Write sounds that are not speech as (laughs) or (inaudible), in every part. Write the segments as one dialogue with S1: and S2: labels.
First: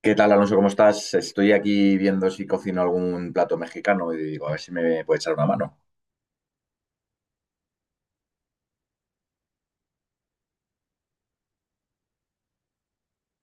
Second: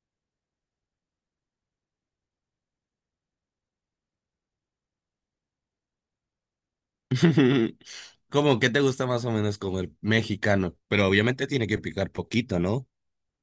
S1: ¿Qué tal, Alonso? ¿Cómo estás? Estoy aquí viendo si cocino algún plato mexicano y digo, a ver si me puede echar una mano.
S2: (laughs) ¿Cómo que te gusta más o menos como el mexicano? Pero obviamente tiene que picar poquito, ¿no?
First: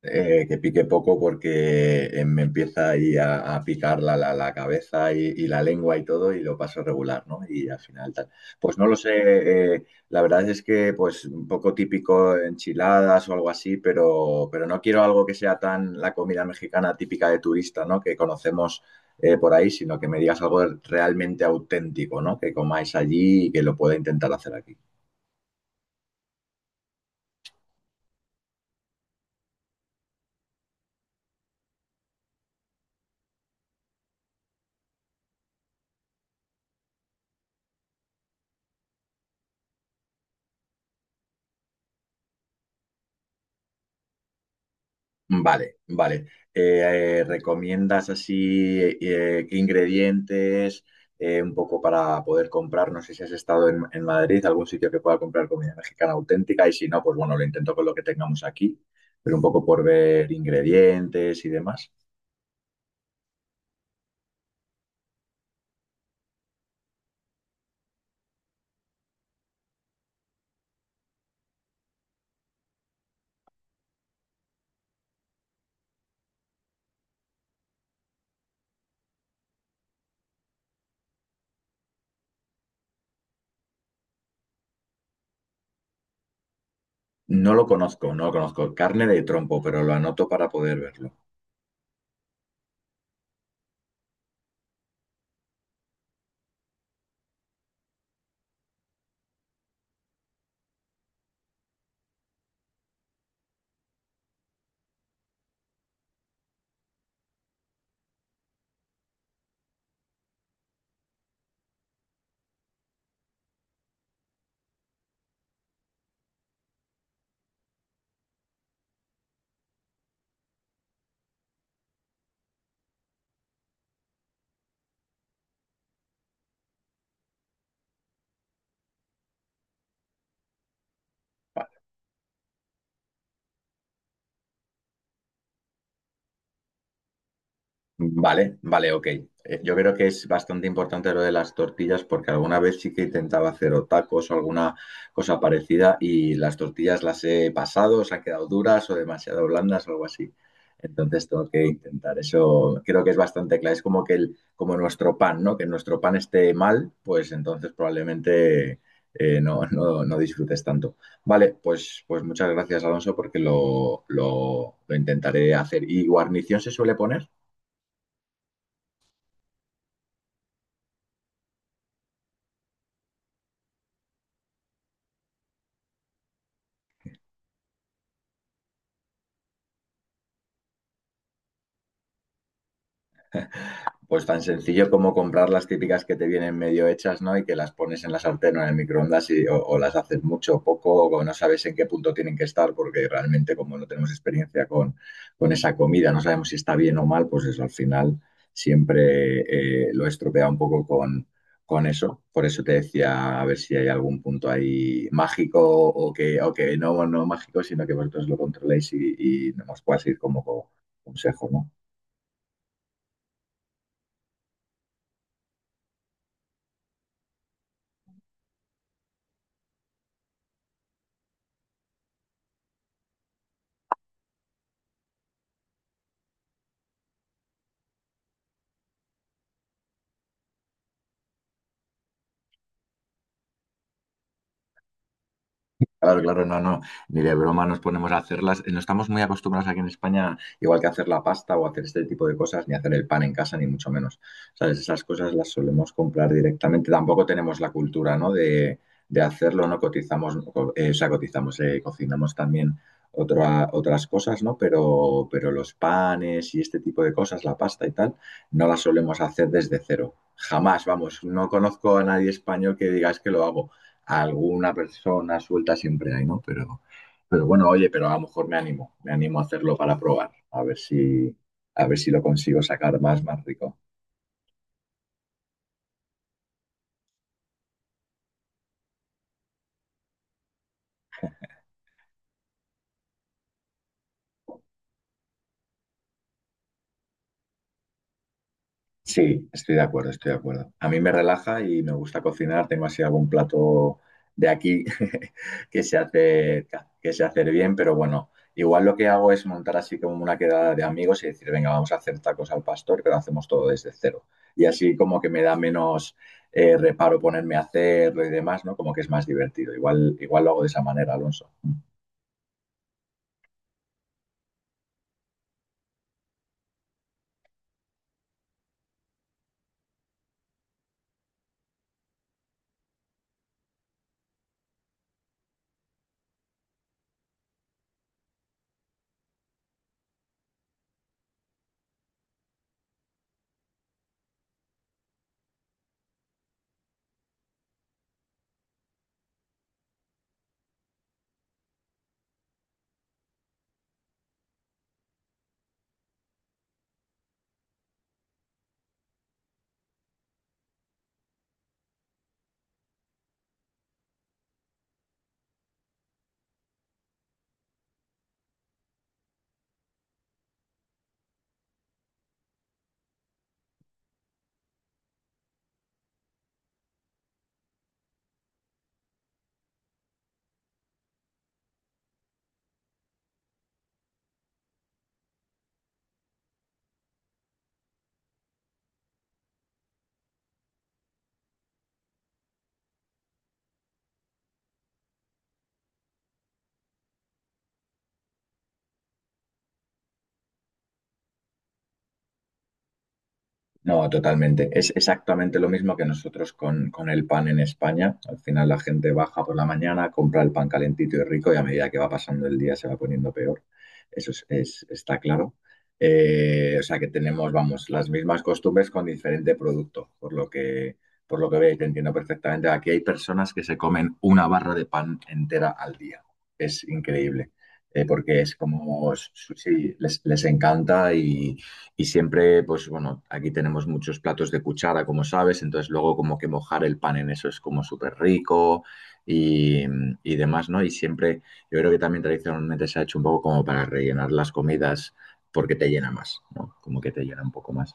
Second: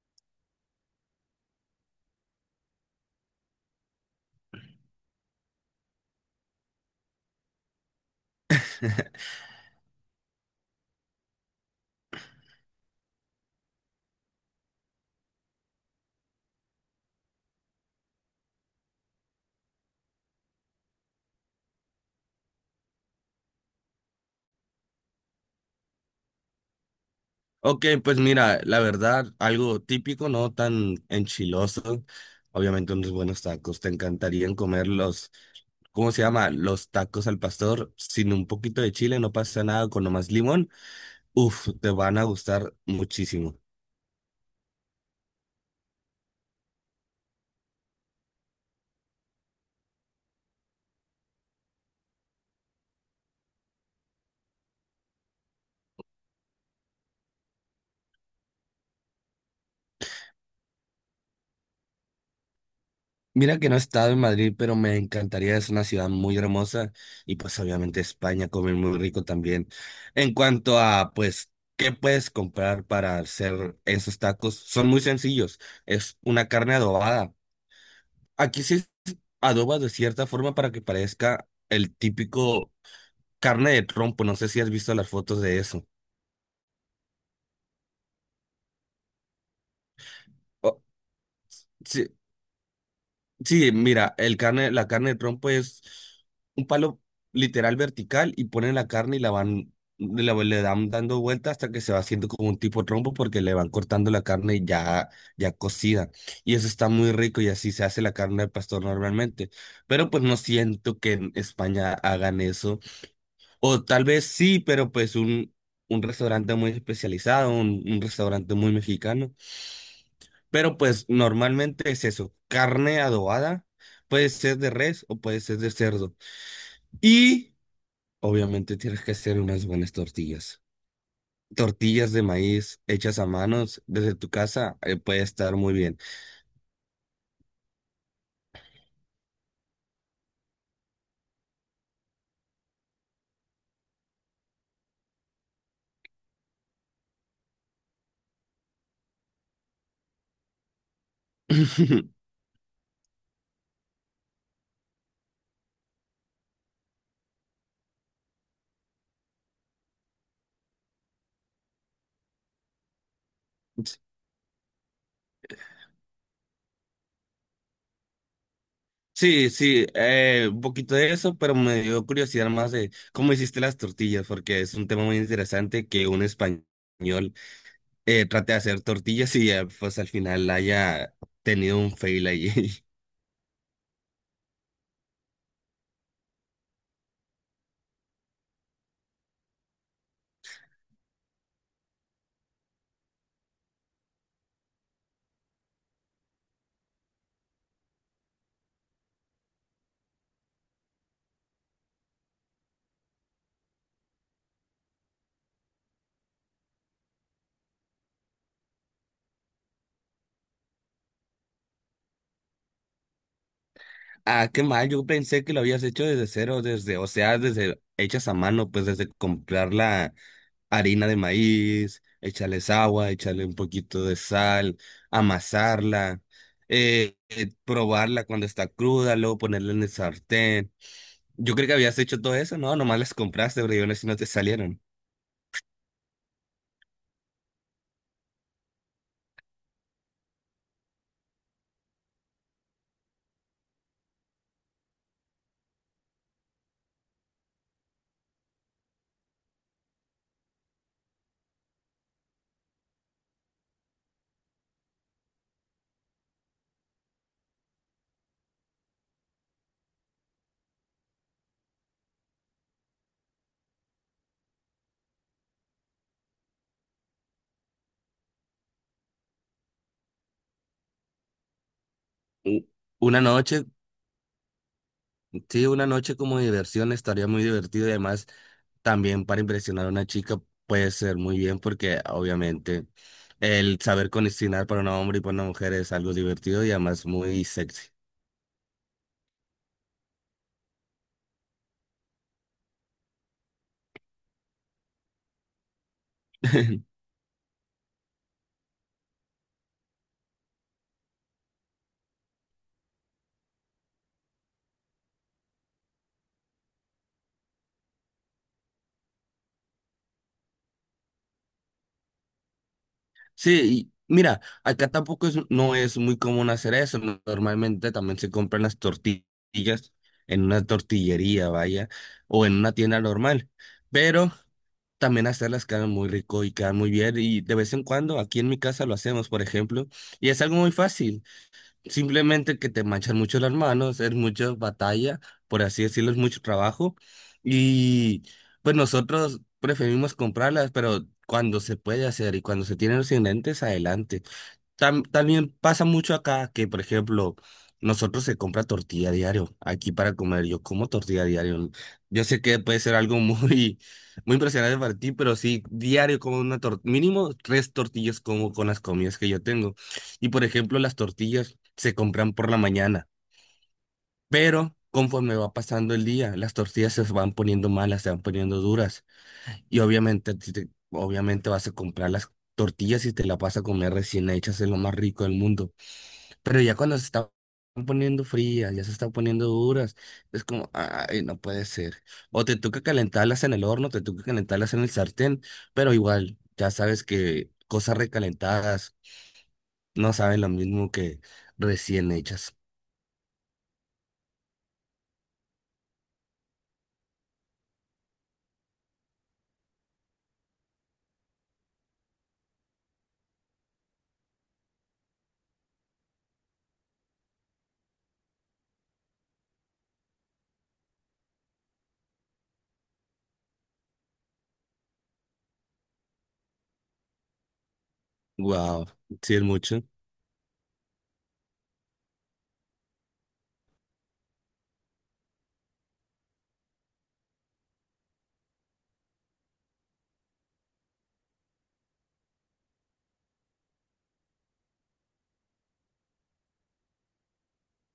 S1: Que pique poco porque me empieza ahí a picar la cabeza y la lengua y todo y lo paso regular, ¿no? Y al final tal. Pues no lo sé,
S2: (laughs)
S1: la verdad es que pues un poco típico enchiladas o algo así, pero no quiero algo que sea tan la comida mexicana típica de turista, ¿no? Que conocemos por ahí, sino que me digas algo realmente auténtico, ¿no? Que comáis allí y que lo pueda intentar hacer aquí.
S2: Ok, pues mira, la verdad, algo típico, no tan enchiloso. Obviamente unos buenos tacos. Te encantarían comer los, ¿cómo se llama? Los tacos al pastor. Sin un poquito de chile no pasa nada, con nomás limón. Uf, te van a gustar muchísimo.
S1: Vale, vale. ¿Recomiendas así qué ingredientes un poco para poder comprar? No sé si has estado en Madrid, algún sitio que pueda comprar comida mexicana auténtica y si no, pues bueno, lo intento con lo que tengamos aquí, pero un poco por ver ingredientes y demás.
S2: Mira que no he estado en Madrid, pero me encantaría, es una ciudad muy hermosa y pues obviamente España come muy rico también. En cuanto a pues, ¿qué puedes comprar para hacer esos tacos? Son muy sencillos, es una carne adobada. Aquí se adoba de cierta forma para que parezca el típico carne de trompo, no sé si has visto las fotos de eso.
S1: No lo conozco, no lo conozco. Carne de trompo, pero lo anoto para poder
S2: Oh,
S1: verlo.
S2: sí, sí, mira, el carne, la carne de trompo es un palo literal vertical y ponen la carne y la van, le dan dando vuelta hasta que se va haciendo como un tipo trompo porque le van cortando la carne ya, ya cocida. Y eso está muy rico y así se hace la carne de pastor normalmente. Pero pues no siento que en España hagan eso. O tal vez sí, pero pues un restaurante muy especializado, un restaurante muy mexicano. Pero pues normalmente es eso, carne adobada, puede ser de res o puede ser de cerdo. Y obviamente tienes que hacer unas buenas tortillas. Tortillas de maíz hechas a manos desde tu casa, puede estar muy bien.
S1: Vale, vale, ok. Yo creo que es bastante importante lo de las tortillas porque alguna vez sí que intentaba hacer o tacos o alguna cosa parecida y las tortillas las he pasado, se han quedado duras o demasiado blandas o algo así. Entonces tengo que intentar
S2: (laughs)
S1: eso. Creo que es bastante claro. Es como que el, como nuestro pan, ¿no? Que nuestro pan esté mal, pues entonces probablemente no disfrutes tanto. Vale, pues, pues muchas gracias, Alonso, porque lo intentaré hacer. ¿Y guarnición se suele poner?
S2: Sí, sí, un poquito de eso, pero me dio curiosidad más de cómo hiciste las tortillas, porque es un tema muy interesante que un español trate de hacer tortillas y pues al final haya tenido un fail ahí. (laughs)
S1: Pues tan sencillo como comprar las típicas que te vienen medio hechas, ¿no? Y que las pones en la sartén o en el microondas y, o las haces mucho o poco, o no sabes en qué punto tienen que estar, porque realmente como no tenemos experiencia con esa comida, no sabemos si está bien o mal, pues eso al final siempre lo estropea un poco con eso. Por eso te decía a ver si hay algún punto ahí mágico o que no, no mágico, sino que vosotros lo controléis y nos puedas ir como consejo, ¿no?
S2: Ah, qué mal, yo pensé que lo habías hecho desde cero, desde, o sea, desde hechas a mano, pues desde comprar la harina de maíz, echarles agua, echarle un poquito de sal, amasarla, probarla cuando está cruda, luego ponerla en el sartén. Yo creo que habías hecho todo eso, ¿no? Nomás las compraste, pero yo no sé si no te salieron.
S1: Claro, claro, no, no, ni de broma nos ponemos a hacerlas. No estamos muy acostumbrados aquí en España, igual que hacer la pasta o hacer este tipo de cosas, ni hacer el pan en casa, ni mucho menos. ¿Sabes? Esas cosas las solemos comprar directamente. Tampoco tenemos la cultura, ¿no? De hacerlo, ¿no? Cotizamos, o sea, cotizamos, cocinamos también otras cosas, ¿no? Pero los panes y este tipo de cosas, la pasta y tal, no las solemos hacer desde cero. Jamás, vamos, no conozco a nadie español que diga es que lo hago alguna persona suelta siempre hay, ¿no? Pero bueno, oye, pero a lo mejor me animo a hacerlo para probar, a ver si lo consigo
S2: U-
S1: sacar
S2: Una
S1: más, más
S2: noche
S1: rico.
S2: sí, una noche como de diversión estaría muy divertido y además también para impresionar a una chica puede ser muy bien porque obviamente el saber condicionar para un hombre y para una mujer es algo divertido y además muy sexy.
S1: Sí, estoy de acuerdo, estoy de acuerdo. A mí me relaja y me gusta cocinar. Tengo así algún plato de aquí (laughs) que se hace,
S2: (laughs)
S1: que se hace bien, pero bueno, igual lo que hago es montar así como una quedada de amigos y decir, venga, vamos a hacer tacos al pastor, pero hacemos todo desde cero. Y así como que me da menos reparo ponerme a hacerlo y demás, ¿no? Como que es más divertido. Igual, igual lo hago de esa manera, Alonso.
S2: Sí, y mira, acá tampoco es, no es muy común hacer eso. Normalmente también se compran las tortillas en una tortillería, vaya, o en una tienda normal. Pero también hacerlas quedan muy rico y quedan muy bien y de vez en cuando aquí en mi casa lo hacemos, por ejemplo, y es algo muy fácil, simplemente que te manchan mucho las manos, es mucha batalla, por así decirlo, es mucho trabajo y pues nosotros preferimos comprarlas, pero cuando se puede hacer y cuando se tienen los ingredientes, adelante. También pasa mucho acá que, por ejemplo, nosotros se compra tortilla diario aquí para comer. Yo como tortilla diario. Yo sé que puede ser algo (laughs) muy impresionante para ti, pero sí, diario como una tortilla, mínimo tres tortillas como con las comidas que yo tengo. Y, por ejemplo, las tortillas se compran por la mañana, pero conforme va pasando el día, las tortillas se van poniendo malas, se van poniendo duras. Y obviamente, si te- obviamente vas a comprar las tortillas y te la vas a comer recién hechas, es lo más rico del mundo. Pero ya cuando se están poniendo frías, ya se están poniendo duras, es como, ay, no puede ser. O te toca calentarlas en el horno, te toca calentarlas en el sartén, pero igual, ya sabes que cosas recalentadas no saben lo mismo que recién hechas.
S1: No, totalmente. Es exactamente lo mismo que nosotros con el pan en España. Al final la gente baja por la mañana, compra el pan calentito y rico y a medida que va pasando el día se va poniendo peor. Eso es, está claro. O sea que tenemos, vamos, las mismas costumbres con diferente producto, por lo que veis, te entiendo perfectamente. Aquí hay personas que se comen una barra de pan entera al día. Es increíble. Porque es
S2: Wow,
S1: como,
S2: sí es mucho.
S1: sí, les encanta y... Y siempre, pues bueno, aquí tenemos muchos platos de cuchara, como sabes, entonces luego como que mojar el pan en eso es como súper rico y, y demás, ¿no? Y siempre, yo creo que también tradicionalmente se ha hecho un poco como para rellenar las comidas porque te llena más, ¿no? Como que te llena un poco más.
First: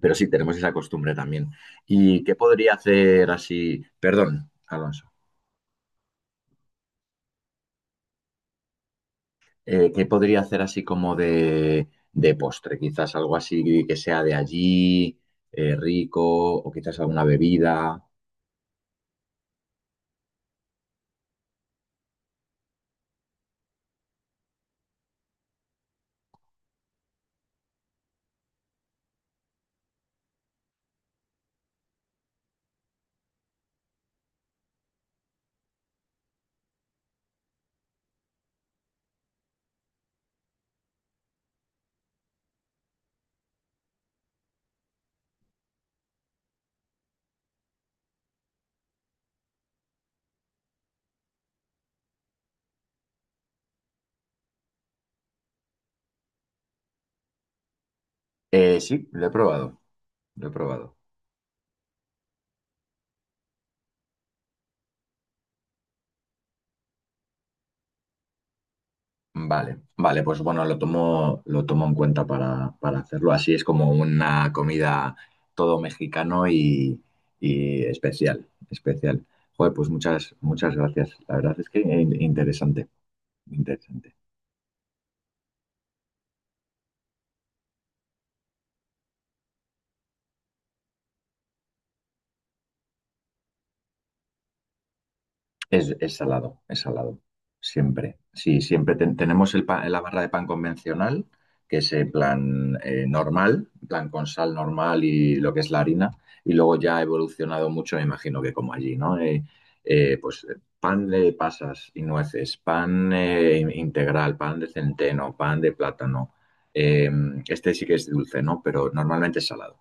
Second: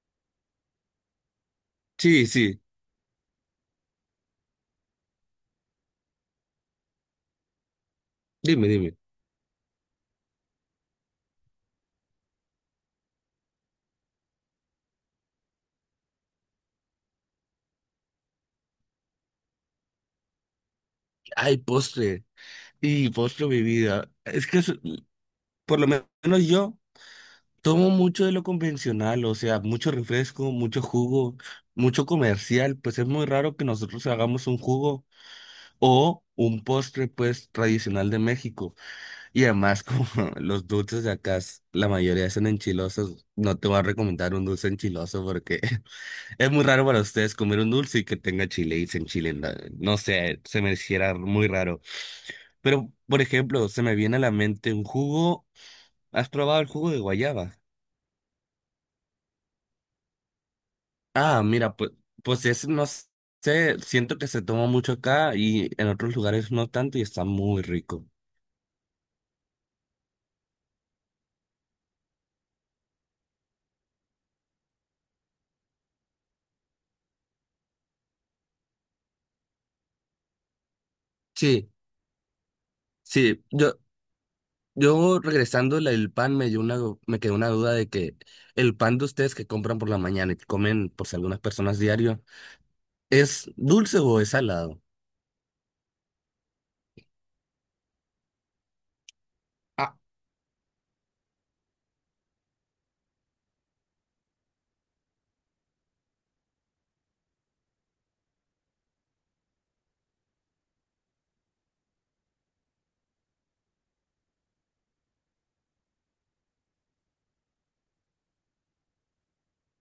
S1: Pero sí, tenemos esa costumbre también. ¿Y
S2: Sí,
S1: qué
S2: sí,
S1: podría hacer así? Perdón, Alonso.
S2: dime, dime.
S1: ¿Qué podría hacer así como de postre? Quizás algo así que sea de allí, rico, o quizás alguna bebida.
S2: Ay, postre. Y postre, mi vida. Por lo menos yo. Tomo mucho de lo convencional, o sea, mucho refresco, mucho jugo, mucho comercial, pues es muy raro que nosotros hagamos un jugo o un postre, pues, tradicional de México. Y además, (laughs) como los dulces de acá, la mayoría son enchilosos, no te voy a recomendar un dulce enchiloso porque (laughs) es muy raro para ustedes comer un dulce y que tenga chile y se enchilen. No No sé, se me hiciera muy raro. Pero, por ejemplo, se me viene a la mente un jugo. ¿Has probado el jugo de guayaba?
S1: Sí, lo he probado, lo he probado.
S2: Ah, mira, pues, pues es, no sé, siento que se toma mucho acá y en otros lugares no tanto y está muy rico.
S1: Vale, vale, pues bueno, lo tomo en cuenta para hacerlo. Así es como una comida todo mexicano y especial, especial. Joder, pues muchas, muchas gracias. La verdad es
S2: Sí,
S1: que interesante,
S2: sí, yo,
S1: interesante.
S2: yo regresando el pan me dio una, me quedó una duda de que el pan de ustedes que compran por la mañana y que comen por si algunas personas diario, ¿es dulce o es salado?
S1: Es salado, es salado. Siempre. Sí, siempre tenemos el
S2: Ah,
S1: la barra de pan convencional, que es en plan normal, en plan con sal normal y lo que es la harina. Y luego ya ha evolucionado mucho, me imagino que como allí, ¿no? Pues pan de pasas y nueces, pan integral, pan de centeno, pan de plátano. Eh, este sí que es dulce, ¿no? Pero normalmente es salado.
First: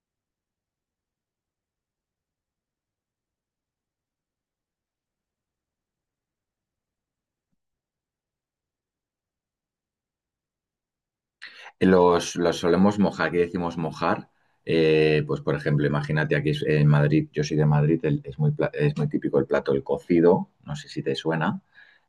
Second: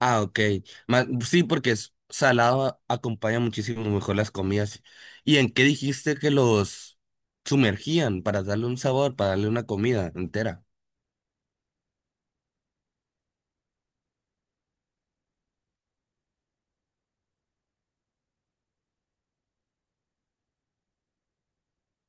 S2: ok. Sí, porque es salado acompaña muchísimo mejor las comidas. ¿Y en qué dijiste que los sumergían para darle un sabor, para darle una comida entera?
S1: Los solemos mojar, aquí decimos mojar. Pues, por ejemplo, imagínate aquí en Madrid, yo soy de Madrid, es muy, es muy típico el plato el cocido, no sé si te suena.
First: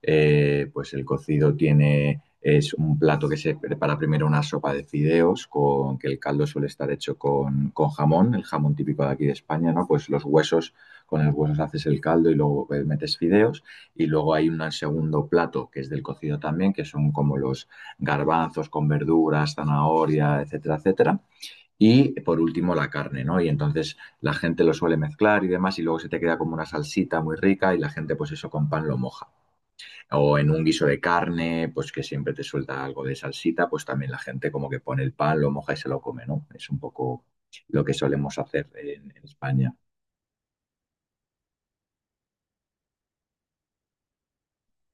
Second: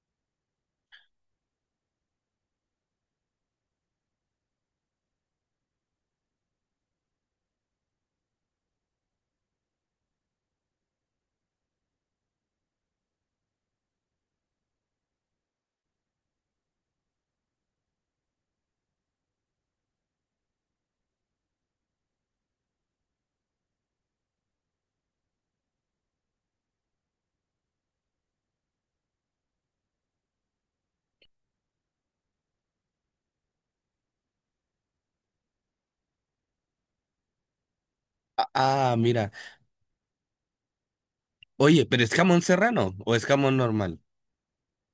S1: Pues el cocido tiene, es un plato que se prepara primero una sopa de fideos, con, que el caldo suele estar hecho con jamón, el jamón típico de aquí de España, ¿no? Pues los huesos, con los huesos haces el caldo y luego metes fideos. Y luego hay un segundo plato que es del cocido también, que son como los garbanzos con verduras, zanahoria, etcétera, etcétera. Y por último la carne, ¿no? Y entonces la gente lo suele mezclar y demás y luego se te queda como una salsita muy rica y la gente pues eso con pan lo moja. O en un guiso de carne, pues que siempre te suelta algo de salsita, pues también la gente como que pone el pan, lo moja y se lo come, ¿no? Es un poco lo que solemos hacer
S2: Ah,
S1: en
S2: mira.
S1: España.
S2: Oye, pero ¿es jamón serrano o es jamón normal?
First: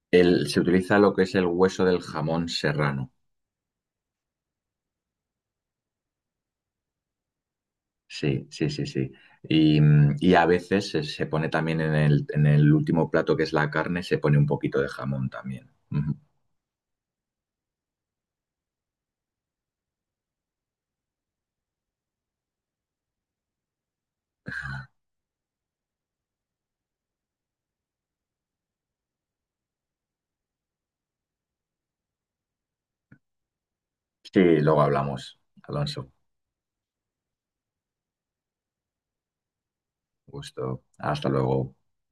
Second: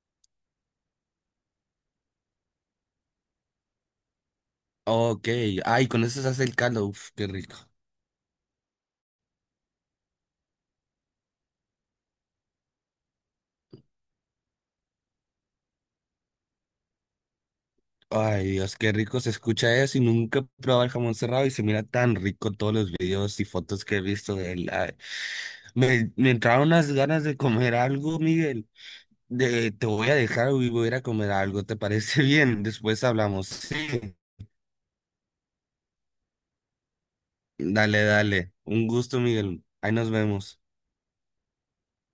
S1: Se utiliza lo que es el hueso del jamón serrano.
S2: Ok. Ay, con eso se hace el caldo. Uf, qué rico.
S1: Sí, sí, sí, sí. Y, mm, y a veces se, se pone también en el último plato que es la carne, se pone un poquito de jamón también. Ujú.
S2: Ay, Dios, qué rico se escucha eso y nunca he probado el jamón serrano y se mira tan rico todos los videos y fotos que he visto de él. Ay, me entraron unas ganas de comer algo, Miguel. De, te voy a dejar y voy a ir a comer algo. ¿Te parece (laughs) bien? Después hablamos. Sí.
S1: Sí, luego hablamos, Alonso.
S2: Dale, dale. Un gusto, Miguel. Ahí nos vemos.
S1: Gusto. Hasta luego.